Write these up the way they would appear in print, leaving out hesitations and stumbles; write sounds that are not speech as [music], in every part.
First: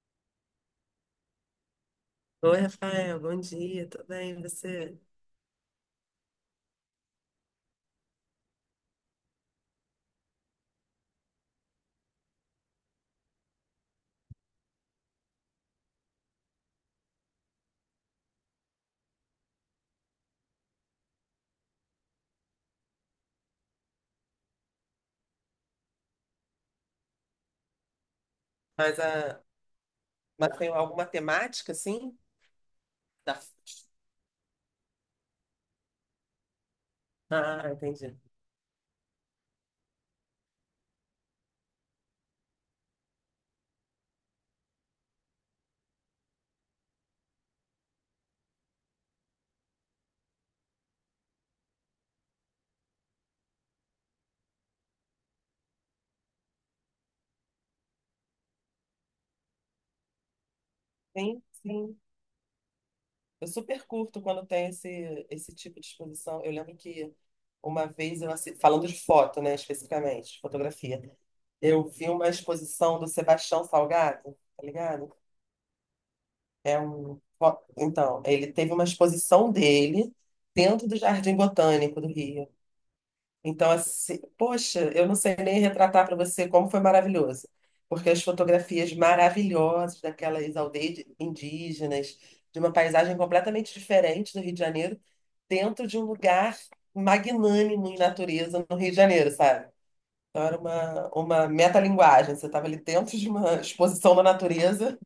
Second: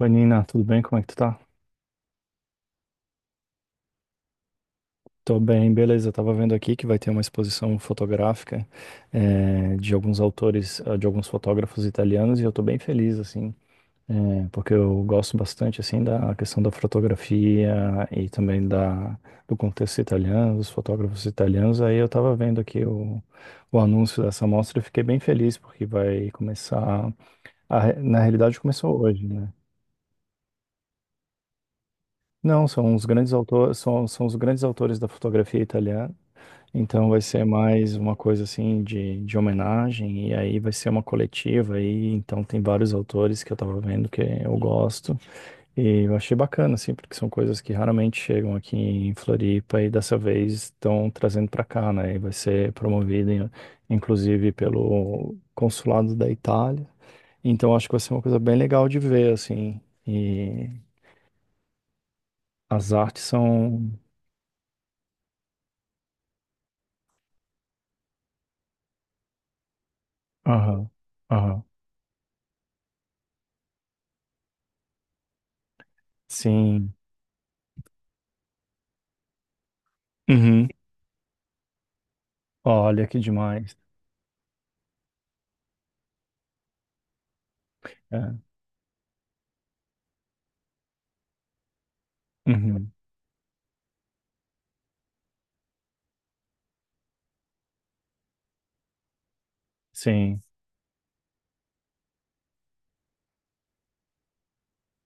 Oi, Nina, tudo bem? Como é que tu tá? Oi, Rafael, bom dia, tudo bem? E você? Tô bem, beleza. Eu tava vendo aqui que vai ter uma exposição fotográfica de alguns autores, de alguns fotógrafos italianos e eu tô bem feliz, assim, porque eu gosto bastante, assim, da questão da fotografia e também do contexto italiano, dos fotógrafos italianos. Aí eu tava vendo aqui o anúncio dessa mostra e fiquei bem feliz porque vai começar, na realidade Mas, começou hoje, a... né? Mas tem alguma temática, assim? Não, são os grandes Da... autores, são os grandes autores da fotografia italiana. Então vai ser Ah, mais entendi. uma coisa assim de homenagem, e aí vai ser uma coletiva aí, então tem vários autores que eu tava vendo que eu gosto, e eu achei bacana, assim, porque são coisas que raramente chegam aqui em Floripa e dessa vez estão trazendo para cá, né? E vai ser promovido, inclusive, pelo consulado da Itália. Então acho que vai ser uma coisa bem legal de ver, assim, e Sim, sim. as artes Eu super são. curto quando tem esse tipo de exposição. Eu lembro que uma vez, eu assi- falando de foto, né, especificamente, de Aham, fotografia, aham, eu vi uma exposição do Sebastião Salgado, tá ligado? É sim. um... fo- Então, ele teve uma exposição dele Uhum. dentro do Jardim Botânico do Rio. Olha que Então, demais. assim, poxa, eu não sei nem retratar para você como foi maravilhoso, porque as É. fotografias maravilhosas daquelas aldeias de- indígenas, de uma Uhum, paisagem completamente diferente do Rio de Janeiro, dentro de um lugar magnânimo em natureza no Rio de Janeiro, sabe? sim. Então, era uma metalinguagem, você estava ali dentro de uma exposição da natureza,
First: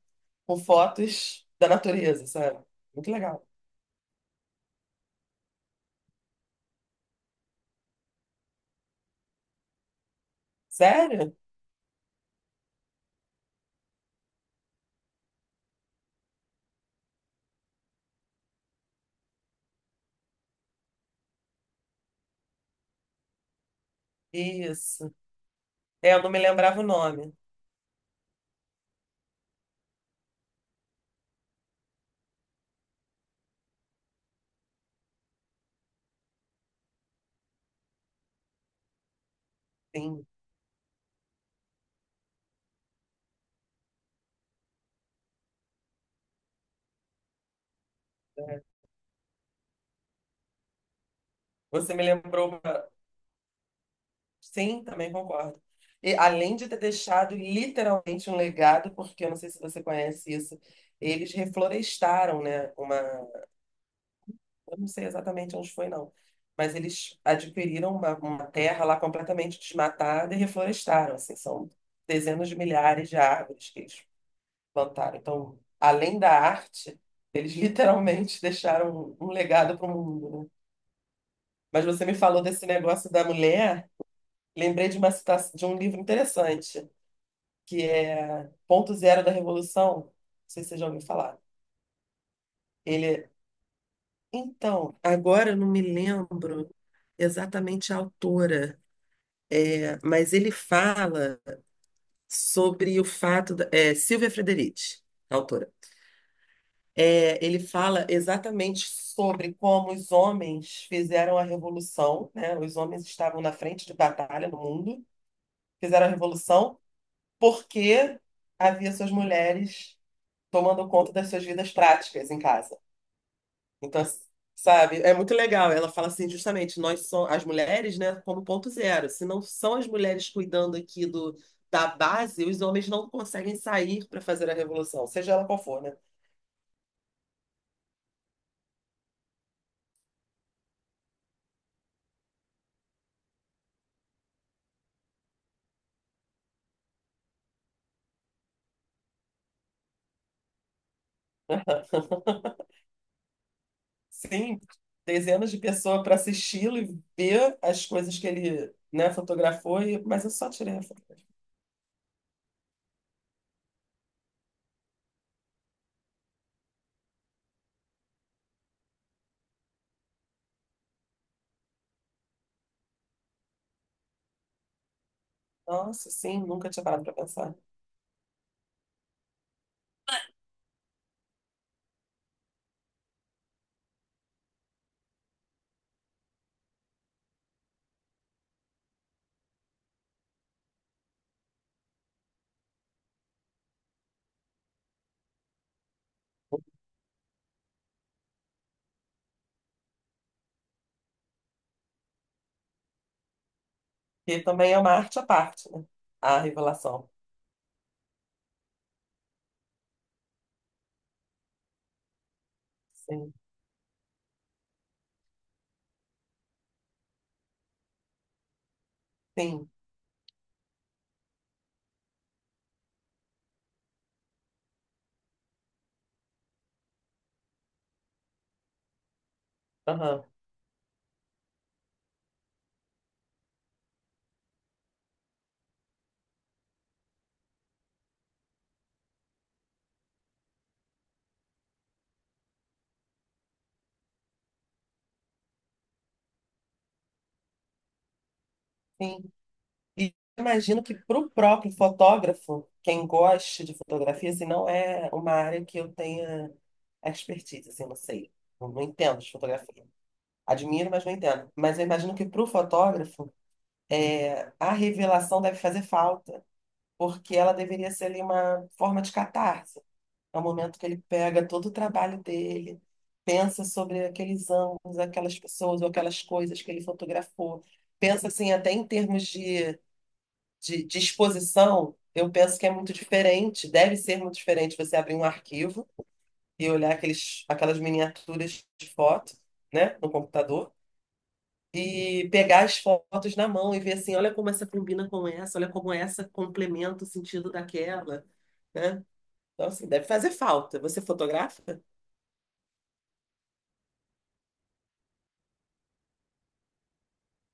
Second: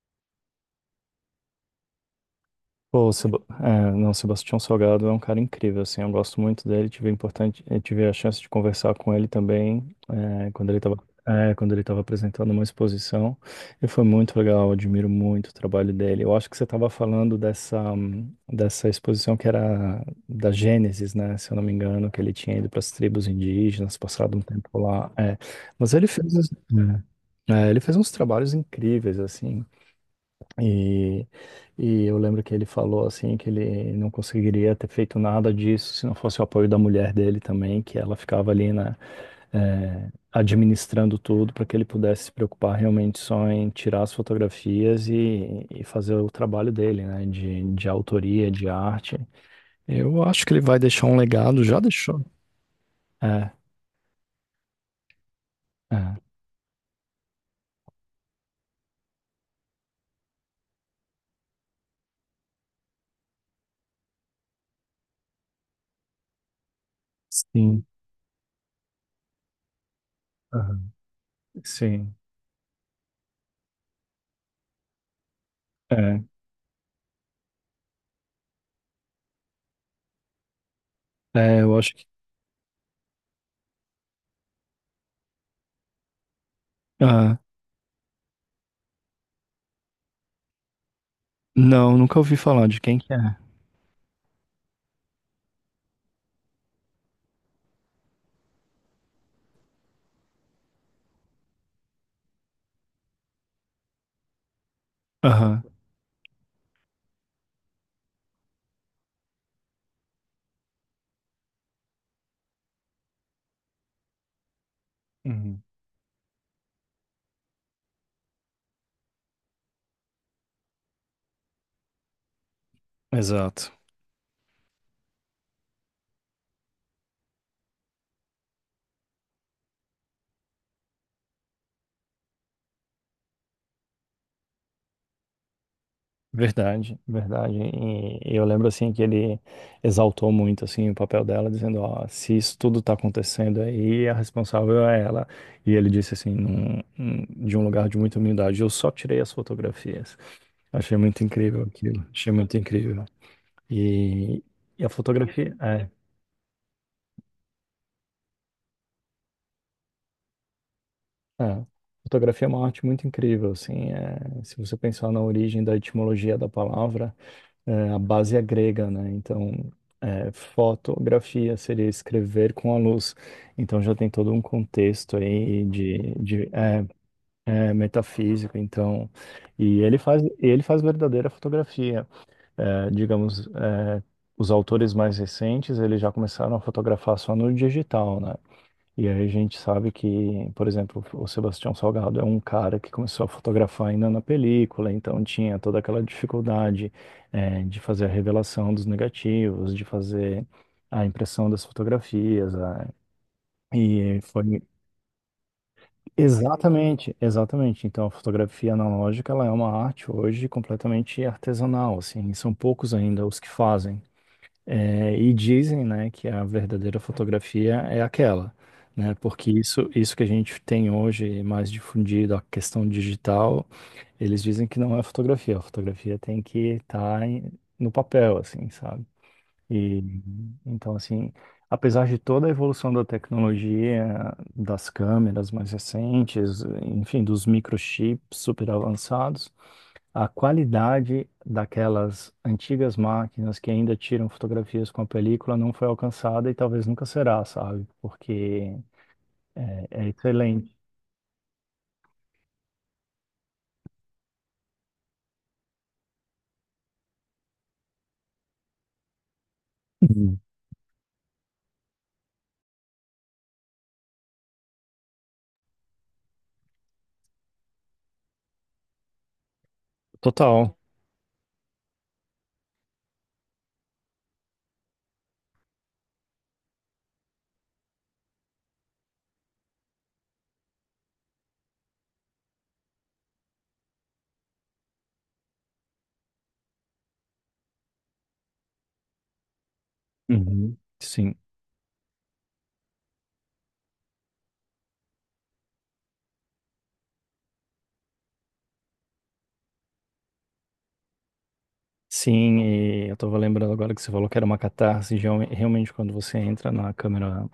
com fotos da natureza, sabe? Pô, Muito o Seb... legal. é, não, Sebastião Salgado é um cara incrível, assim, eu gosto muito dele, tive importante, eu tive a chance de conversar com ele também, é, quando ele estava Sério? é, quando ele estava apresentando uma exposição, e foi muito legal, eu admiro muito o trabalho dele. Eu acho que você estava falando dessa, dessa exposição que era da Gênesis, né, se eu não me engano, que ele tinha ido para as tribos indígenas, passado um tempo lá, Isso. é, mas ele É, eu não fez, me lembrava o nome. Ele fez uns trabalhos incríveis, assim, E, e eu lembro que ele falou assim que ele não conseguiria ter feito nada disso se não fosse o apoio da mulher dele também, que ela ficava ali, né, Sim, administrando tudo para que ele pudesse se preocupar realmente só em tirar as fotografias e fazer o trabalho dele, né, de autoria, é. de arte. Eu acho que ele vai deixar um legado, já Você me deixou. lembrou. É, Sim, também concordo. E, é, além de ter deixado literalmente um legado, porque eu não sei se você conhece isso, eles reflorestaram, né? Uma, eu não sei exatamente onde foi, não, mas eles sim, adquiriram uma terra lá completamente desmatada e aham, reflorestaram. Assim, são sim, dezenas de milhares de árvores que eles plantaram. Então, além é, da arte, eles literalmente [laughs] deixaram um legado para o mundo, né? é, eu Mas acho que, você me falou desse negócio da mulher, lembrei de uma citação de um livro interessante ah, que é Ponto Zero da Revolução. Não sei se você já ouviu falar. não, nunca ouvi falar de quem que Ele. é. Então, agora eu não me lembro exatamente a autora, é, mas ele fala sobre o fato. Da- É, Silvia Frederici, a Aham. autora. É, ele fala exatamente sobre como os homens fizeram a revolução, né? Os homens estavam na frente de batalha no mundo, Uhum. fizeram a revolução porque havia suas mulheres tomando conta das suas vidas práticas em casa. Exato. Então, sabe, é muito legal. Ela fala assim, justamente, nós somos as mulheres, né, como ponto zero. Se não são as mulheres cuidando aqui do, da base, os homens não conseguem sair para fazer a revolução, seja ela qual for, né? Verdade, verdade. E eu lembro assim que ele exaltou muito assim o papel dela, dizendo, ó, se isso tudo tá acontecendo aí, a responsável é ela. E ele disse assim, de um lugar de muita humildade, eu só tirei as fotografias. Achei muito incrível aquilo. [laughs] Achei muito incrível. E, Sim, e a dezenas fotografia de é, pessoas para assisti-lo e ver as coisas que ele, né, fotografou, e, mas eu só tirei a foto. é, fotografia é uma arte muito incrível, assim. É, se você pensar na origem da etimologia da palavra. É, a base é grega, né? Então, é, fotografia seria escrever com a luz. Então, já tem todo um contexto aí Nossa, sim, de nunca tinha parado para pensar. é, metafísico. Então, e ele faz verdadeira fotografia. É, digamos, é, os autores mais recentes, eles já começaram a fotografar só no digital, né? E aí a gente sabe que, por exemplo, o Sebastião Salgado é um cara que começou a fotografar ainda na película, então tinha toda aquela dificuldade, de fazer a revelação dos negativos, de fazer a impressão das fotografias. E E foi também é uma arte à parte, né? A revelação. exatamente, exatamente. Então a fotografia analógica ela é uma arte hoje completamente artesanal, assim, são poucos ainda Sim, os que fazem. É, e dizem, né, que a verdadeira fotografia é aquela, né? Porque sim, isso que a gente tem hoje mais difundido, a questão digital, eles dizem que não é fotografia. A fotografia tem que estar no papel, assim, sabe? E aham, então, assim, apesar de toda a evolução da tecnologia, das câmeras mais recentes, enfim, dos microchips super avançados, a qualidade daquelas antigas máquinas que ainda tiram fotografias com a película não foi alcançada e talvez nunca será, sabe? Porque sim. é, é E excelente. imagino que para o próprio fotógrafo, quem gosta de fotografia, assim, não é uma área que eu tenha expertise, assim, não sei. Eu não entendo de fotografia. Uhum. Admiro, mas não entendo. Mas eu imagino que para o fotógrafo, é, a revelação deve fazer falta, porque ela deveria ser ali uma forma de catarse. É o Total. momento que ele pega todo o trabalho dele, pensa sobre aqueles ângulos, aquelas pessoas ou aquelas coisas que ele fotografou. Pensa, assim, até em termos de de exposição, eu penso que é muito diferente, deve ser muito diferente você abrir um arquivo e olhar aqueles, aquelas miniaturas de foto, né, no computador, Uhum. Sim. e pegar as fotos na mão e ver assim, olha como essa combina com essa, olha como essa complementa o sentido daquela, né? Então, assim, deve fazer falta. Você fotografa? Sim, e eu estava lembrando agora que você falou que era uma catarse, e realmente quando você entra na câmera,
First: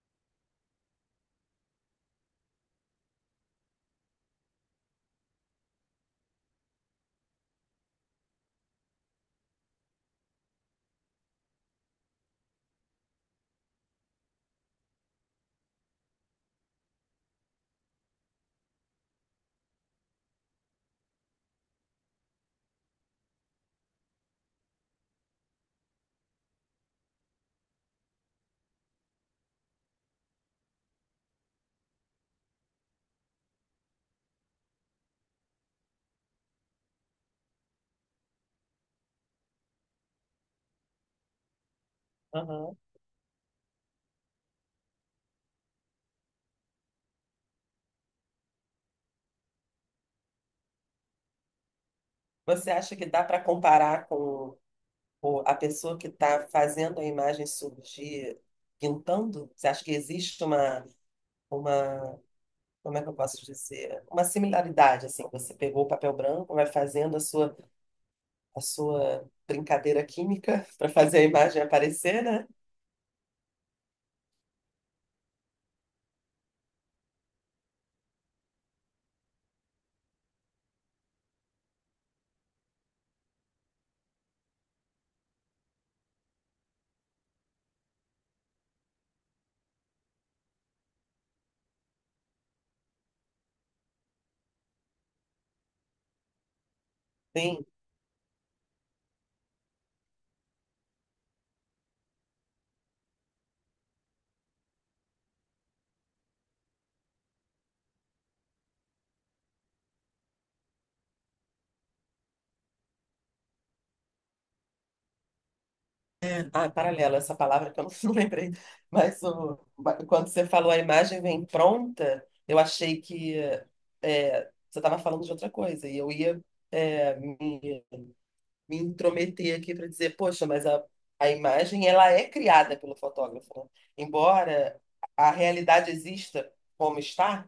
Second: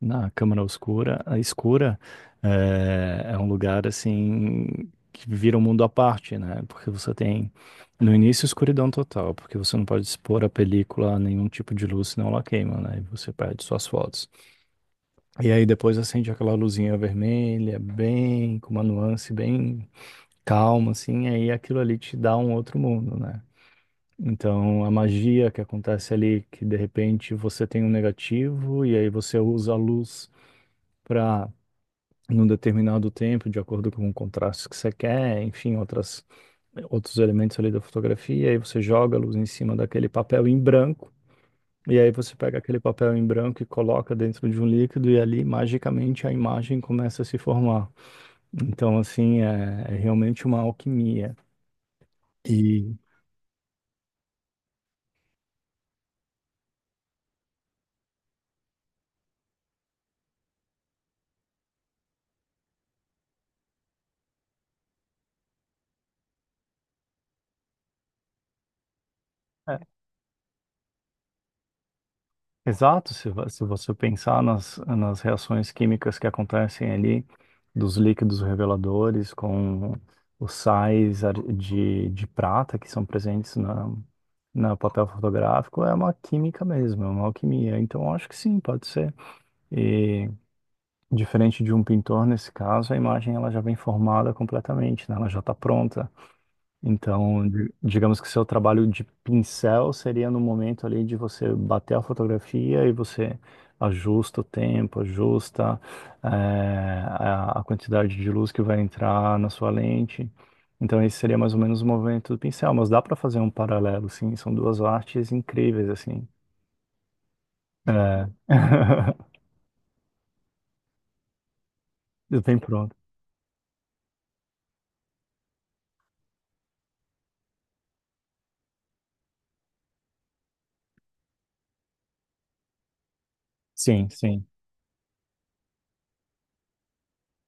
na Câmara Oscura, a escura, é, é um lugar assim que vira um mundo à parte, né? Porque você tem no início escuridão total, porque você não pode expor a película a nenhum tipo de luz, senão ela queima, né? E você perde suas fotos. E aí depois acende aquela luzinha vermelha, bem com uma nuance bem calma, assim, aí aquilo ali te dá um outro mundo, né? Então, a magia que acontece ali, que de repente você tem um negativo e aí você usa a luz para num determinado tempo, de acordo com o contraste que você quer, enfim, outros elementos ali da fotografia, aí você joga a luz em cima daquele papel em branco, e aí você pega Aham. aquele papel em branco e coloca dentro de um líquido, e ali, magicamente, a imagem começa a se formar. Então, assim, é, é realmente uma alquimia. Você E acha que dá para comparar com o- a pessoa que está fazendo a imagem surgir, pintando? Você acha que existe uma como é que eu posso dizer? Uma similaridade, assim, você pegou o papel branco, vai fazendo a sua brincadeira química [laughs] para fazer a imagem aparecer, né? exato, se você pensar nas reações químicas que acontecem ali, dos líquidos reveladores com os sais de prata que são presentes na, na papel fotográfico, é uma química mesmo, é uma alquimia. Então, eu acho que sim, pode ser. E diferente de um pintor, nesse caso, a imagem ela já vem formada completamente, né? Ela já está pronta. Então, Sim. Digamos que seu trabalho de pincel seria no momento ali de você bater a fotografia e você ajusta o tempo, ajusta eh, a quantidade de luz que vai entrar na sua lente. Então, esse seria mais ou menos o movimento do pincel, mas dá para fazer um paralelo, sim. São duas artes incríveis, assim. Ah, é paralelo, essa palavra que eu não, [laughs] não É. lembrei. Mas [laughs] o, quando você falou a imagem vem pronta, Bem eu pronto. achei que é, você estava falando de outra coisa e eu ia é, me intrometer aqui para dizer, poxa, mas a imagem ela é criada pelo fotógrafo, né? Sim, sim, Embora a realidade exista como está,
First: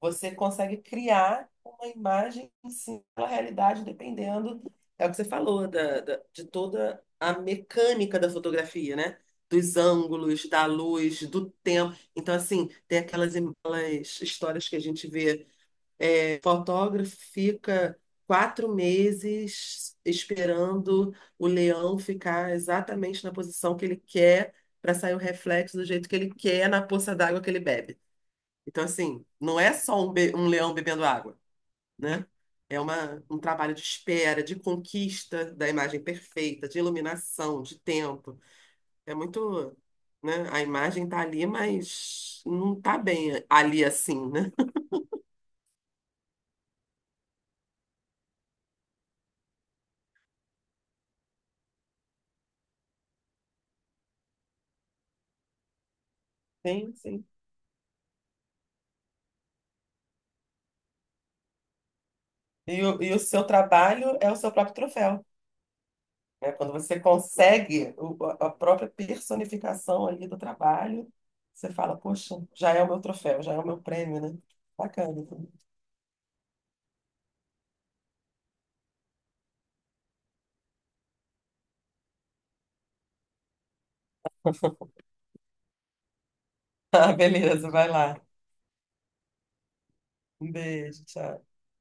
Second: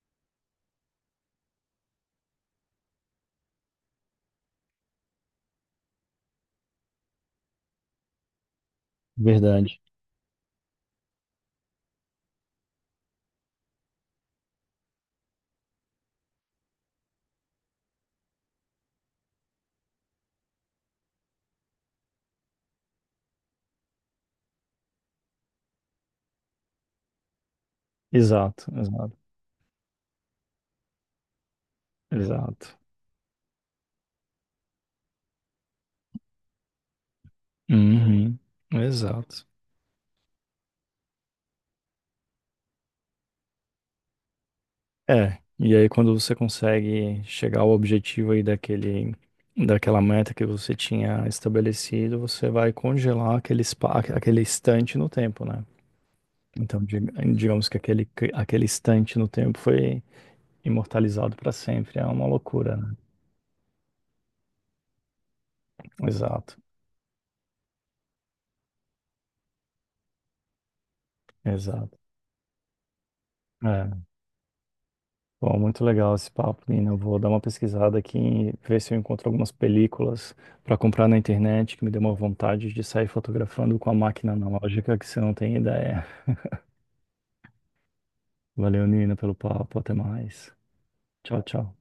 você consegue criar uma imagem em cima da realidade, dependendo, é o que você falou, da, da- de toda a mecânica da fotografia, né? Dos verdade. ângulos, da luz, do tempo. Então, assim, tem aquelas, aquelas histórias que a gente vê fotógrafo fica 4 meses esperando o leão ficar exatamente na posição que ele quer para sair o reflexo do jeito que ele quer na poça d'água que ele bebe. Exato, Então, exato, assim, não é só um, be- um leão bebendo água, né? exato. É uma, um trabalho de espera, de conquista da imagem perfeita, de iluminação, de Uhum, tempo. É exato. muito, né? A imagem tá ali, mas não tá bem ali assim, né? É, e aí quando você consegue chegar ao objetivo aí daquele, daquela meta que você tinha estabelecido, você vai congelar aquele instante no tempo, né? Então, Sim, sim. digamos que aquele, aquele instante no tempo foi imortalizado para sempre. É uma loucura, né? E o seu trabalho é o seu próprio troféu, né? Exato, Quando você consegue o- a própria personificação ali do trabalho, você fala, exato. poxa, já é o meu troféu, já é o meu É. prêmio, né? Bacana. Bom, [laughs] muito legal esse papo, Nina. Eu vou dar uma pesquisada aqui e ver se eu encontro algumas películas para comprar na internet, que me deu uma vontade de sair fotografando com a máquina analógica, que você não tem ideia. Ah, beleza, vai lá. Valeu, Nina, pelo papo. Até Um mais. beijo, Tchau, tchau. tchau.